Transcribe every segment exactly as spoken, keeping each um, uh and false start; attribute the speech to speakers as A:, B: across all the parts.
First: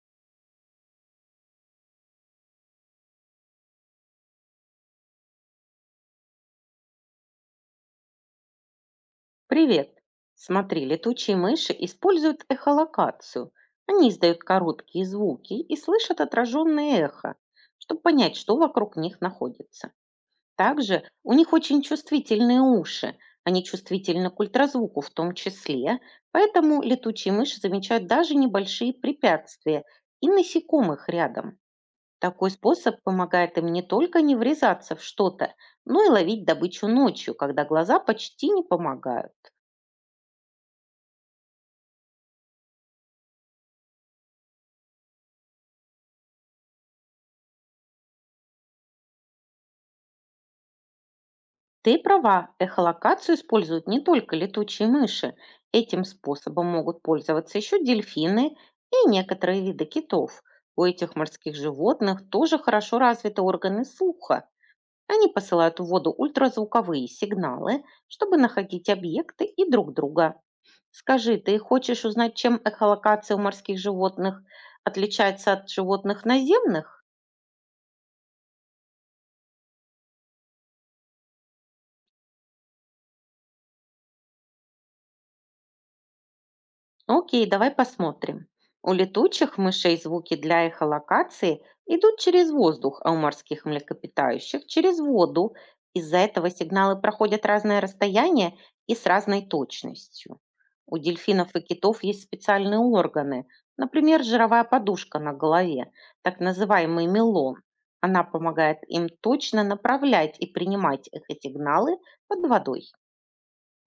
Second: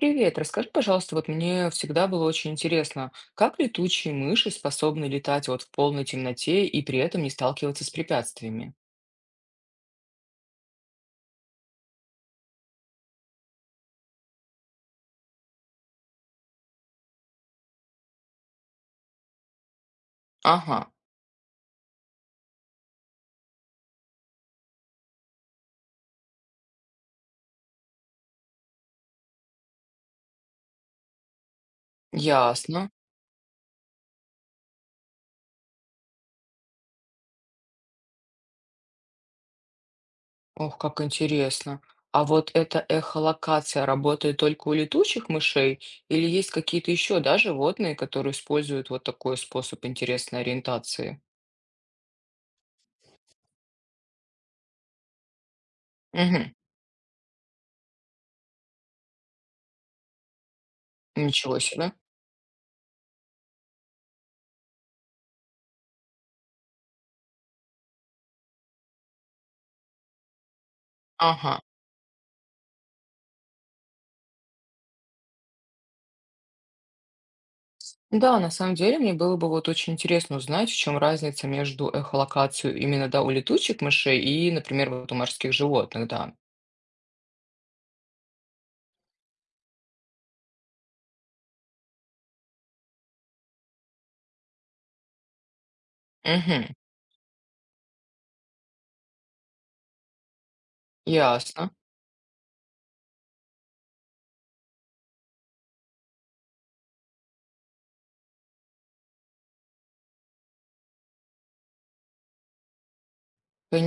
A: Привет, расскажи, пожалуйста, вот мне всегда было очень интересно, как летучие мыши способны летать вот в полной темноте и при этом не сталкиваться с препятствиями?
B: Привет. Смотри, летучие мыши используют эхолокацию. Они издают короткие звуки и слышат отраженное эхо, чтобы понять, что вокруг них находится.
A: Ага,
B: Также у них очень чувствительные уши. Они чувствительны к ультразвуку в том числе, поэтому летучие мыши замечают даже небольшие препятствия и насекомых рядом. Такой
A: ясно.
B: способ помогает им не только не врезаться в что-то, но и ловить добычу ночью, когда глаза почти не помогают.
A: Ох, как интересно. А вот эта эхолокация работает только у летучих мышей или есть какие-то еще, да, животные, которые используют вот такой способ интересной ориентации?
B: Ты права, эхолокацию используют не только летучие мыши. Этим
A: Угу,
B: способом могут пользоваться еще дельфины и некоторые виды китов. У этих морских
A: ничего себе.
B: животных тоже хорошо развиты органы слуха. Они посылают в воду ультразвуковые сигналы, чтобы находить объекты и друг друга. Скажи, ты
A: Ага.
B: хочешь узнать, чем эхолокация у морских животных отличается от животных наземных?
A: Да, на самом деле мне было бы вот очень интересно узнать, в чем разница между эхолокацией именно, да, у летучих мышей и, например, вот у морских животных, да.
B: Окей, давай посмотрим. У летучих мышей звуки для эхолокации идут через воздух, а у морских млекопитающих через воду. Из-за этого
A: Угу,
B: сигналы проходят разное расстояние и с разной точностью. У дельфинов и
A: ясно,
B: китов есть специальные органы, например, жировая подушка на голове, так называемый мелон. Она помогает им точно направлять и принимать эхосигналы под водой.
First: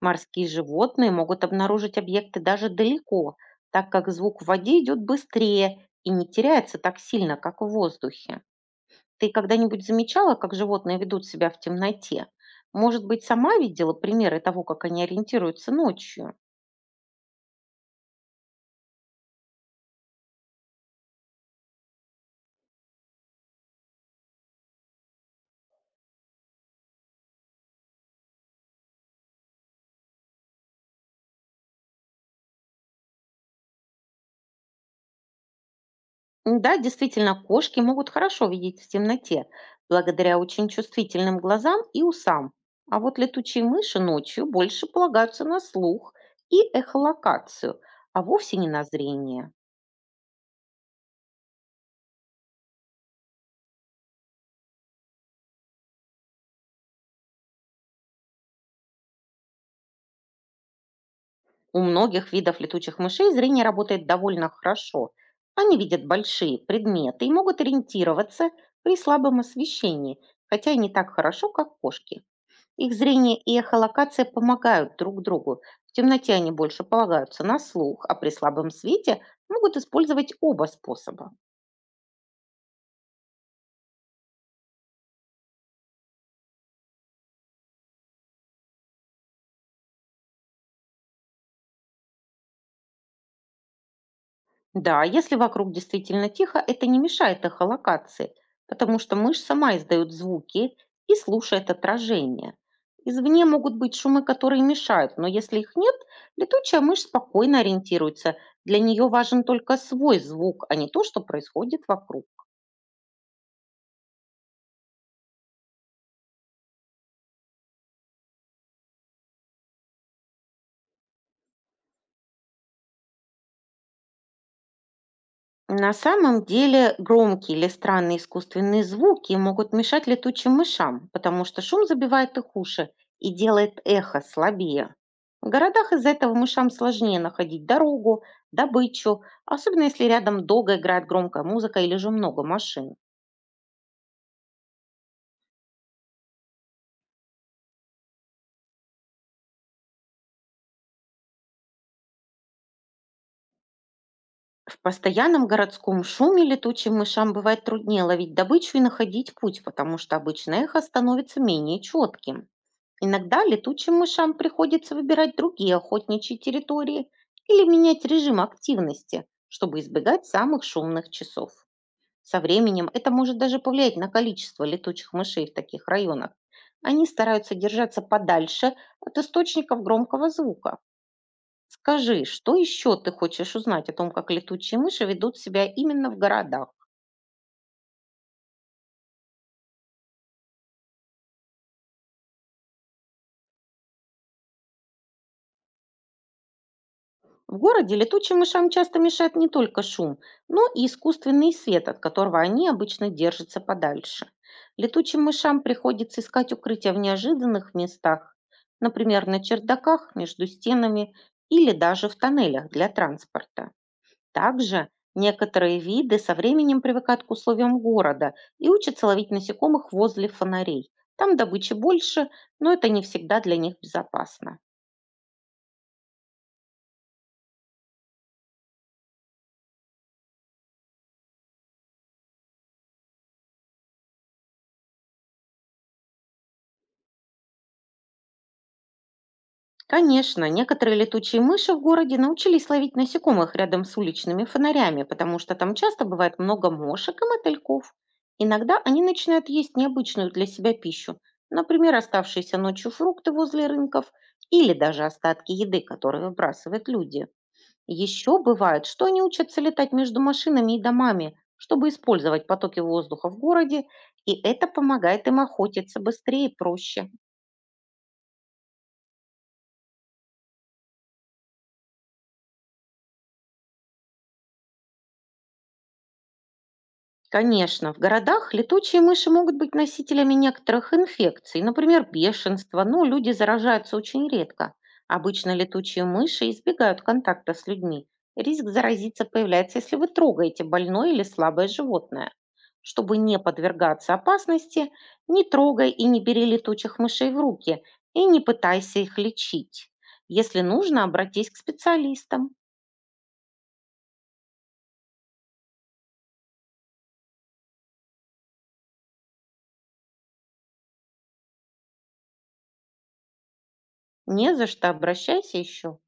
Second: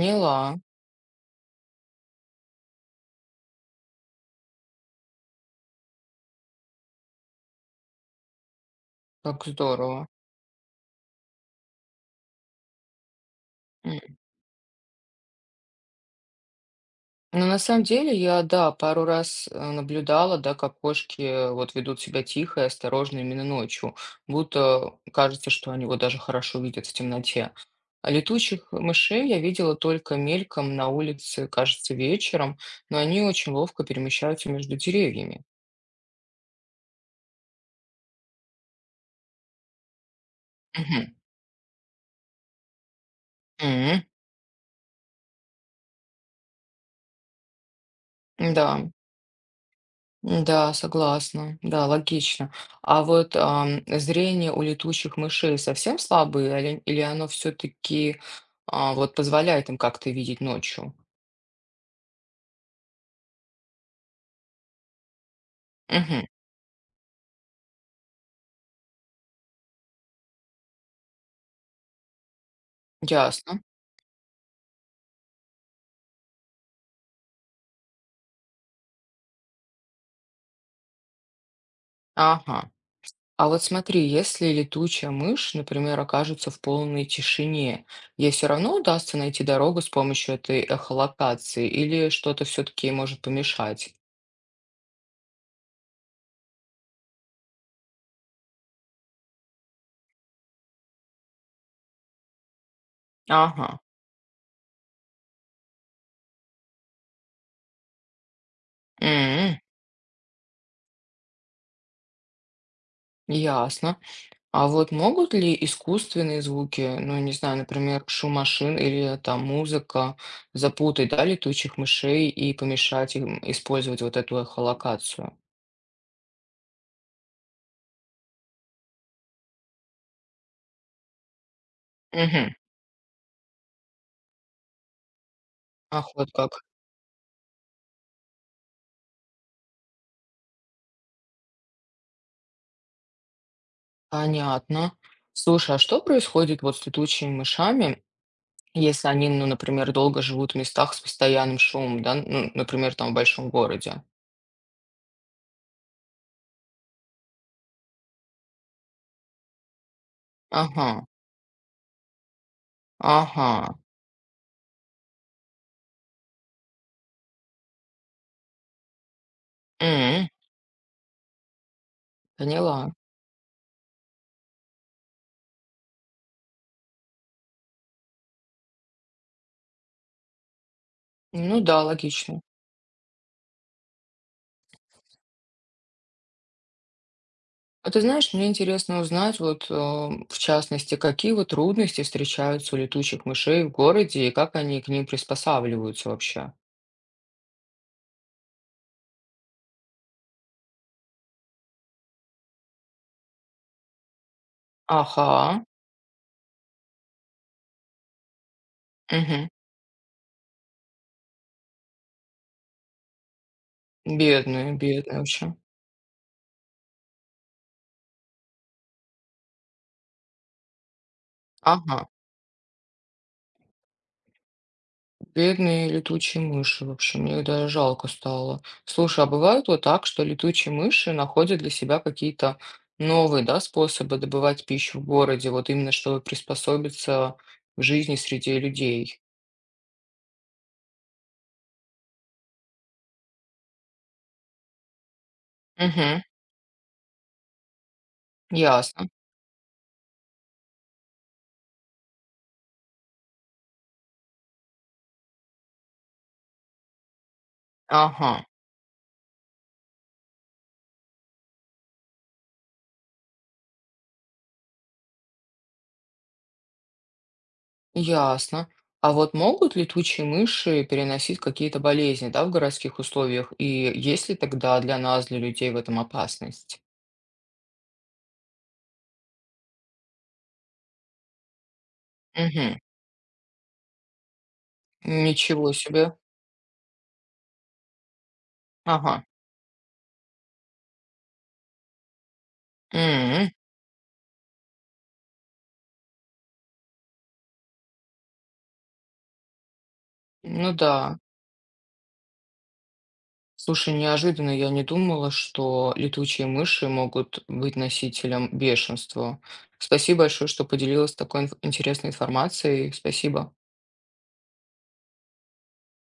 B: Морские животные могут обнаружить объекты даже далеко, так как звук в воде идет быстрее и не теряется так сильно, как в воздухе. Ты
A: как
B: когда-нибудь
A: здорово.
B: замечала, как животные ведут себя в темноте? Может быть, сама видела примеры того, как они ориентируются ночью?
A: Ну, на самом деле, я, да, пару раз э, наблюдала, да, как кошки э, вот ведут себя тихо и осторожно именно ночью, будто кажется, что они вот даже хорошо видят в темноте. А летучих мышей я видела только мельком на улице, кажется, вечером, но они очень ловко перемещаются между деревьями.
B: М, да, действительно, кошки могут хорошо видеть в темноте, благодаря очень
A: Мгм.
B: чувствительным глазам и усам. А вот летучие мыши
A: М.
B: ночью больше полагаются на слух и эхолокацию, а вовсе не
A: Да.
B: на зрение.
A: Да, согласна. Да, логично. А вот ам, зрение у летучих мышей совсем слабое, или, или оно все-таки вот позволяет им как-то видеть ночью?
B: У многих видов летучих мышей зрение работает довольно хорошо. Они видят
A: Угу,
B: большие предметы и могут ориентироваться при слабом освещении, хотя и не так хорошо, как кошки. Их зрение и
A: ясно.
B: эхолокация помогают друг другу. В темноте они больше полагаются на слух, а при слабом свете могут использовать оба способа.
A: Ага. А вот смотри, если летучая мышь, например, окажется в полной тишине, ей все равно удастся найти дорогу с помощью этой эхолокации, или что-то все-таки может помешать?
B: Да, если вокруг действительно тихо, это не мешает эхолокации, потому что мышь сама издает звуки и слушает отражение. Извне могут
A: Ага.
B: быть шумы, которые мешают, но если их нет, летучая мышь спокойно ориентируется. Для нее важен
A: М.
B: только свой звук, а не то, что происходит вокруг.
A: Ясно. А вот могут ли искусственные звуки, ну, не знаю, например, шум машин или там музыка, запутать, да, летучих мышей и помешать им использовать вот эту эхолокацию?
B: На самом деле громкие или странные искусственные звуки могут мешать летучим мышам, потому что шум забивает
A: Угу.
B: их уши и делает эхо слабее. В городах из-за
A: Ах, вот
B: этого
A: как.
B: мышам сложнее находить дорогу, добычу, особенно если рядом долго играет громкая музыка или же много машин.
A: Понятно. Слушай, а что происходит вот с летучими мышами, если они, ну, например, долго живут в местах с постоянным шумом, да, ну, например, там в большом городе?
B: В постоянном городском шуме летучим мышам бывает труднее ловить добычу и находить путь, потому что обычно эхо
A: Ага,
B: становится менее четким. Иногда
A: ага.
B: летучим мышам приходится выбирать другие охотничьи территории или менять режим активности, чтобы избегать
A: М.
B: самых шумных часов. Со временем
A: Поняла.
B: это может даже повлиять на количество летучих мышей в таких районах. Они стараются держаться подальше от источников громкого звука.
A: Ну да,
B: Скажи,
A: логично.
B: что еще ты хочешь узнать о том, как летучие мыши ведут себя именно в городах?
A: А ты знаешь, мне интересно узнать, вот, э, в частности, какие вот трудности встречаются у летучих мышей в городе и как они к ним приспосабливаются вообще?
B: В городе летучим мышам часто мешает не только шум, но и искусственный свет, от которого они обычно держатся подальше. Летучим мышам
A: Ага,
B: приходится искать укрытия в неожиданных местах, например, на
A: угу.
B: чердаках, между стенами или даже в тоннелях для транспорта.
A: Бедные,
B: Также
A: бедные вообще.
B: некоторые виды со временем привыкают к условиям города и учатся ловить насекомых возле фонарей. Там добычи
A: Ага,
B: больше, но это не всегда для них безопасно.
A: бедные летучие мыши вообще, мне их даже жалко стало. Слушай, а бывает вот так, что летучие мыши находят для себя какие-то новые, да, способы добывать пищу в городе, вот именно чтобы приспособиться к жизни среди людей?
B: Конечно, некоторые летучие мыши в городе научились ловить насекомых рядом с уличными фонарями, потому что там часто
A: Угу,
B: бывает много мошек и мотыльков. Иногда они
A: ясно.
B: начинают есть необычную для себя пищу, например, оставшиеся ночью фрукты возле рынков или даже остатки еды, которые выбрасывают люди.
A: Ага.
B: Еще бывает, что они учатся летать между машинами и домами, чтобы использовать потоки воздуха в городе, и это помогает им охотиться быстрее и проще.
A: Ясно. А вот могут летучие мыши переносить какие-то болезни, да, в городских условиях? И есть ли тогда для нас, для людей, в этом опасность?
B: Конечно, в городах летучие мыши могут быть носителями некоторых инфекций, например,
A: Угу.
B: бешенства, но люди заражаются очень редко. Обычно
A: Ничего
B: летучие
A: себе.
B: мыши избегают контакта с людьми. Риск заразиться
A: Ага.
B: появляется, если вы трогаете больное или слабое животное. Чтобы не
A: М.
B: подвергаться опасности, не трогай и не бери летучих мышей в руки и не пытайся их лечить. Если
A: Ну
B: нужно,
A: да.
B: обратись к специалистам.
A: Слушай, неожиданно я не думала, что летучие мыши могут быть носителем бешенства. Спасибо большое, что поделилась такой инф- интересной информацией. Спасибо.
B: Не за что, обращайся еще.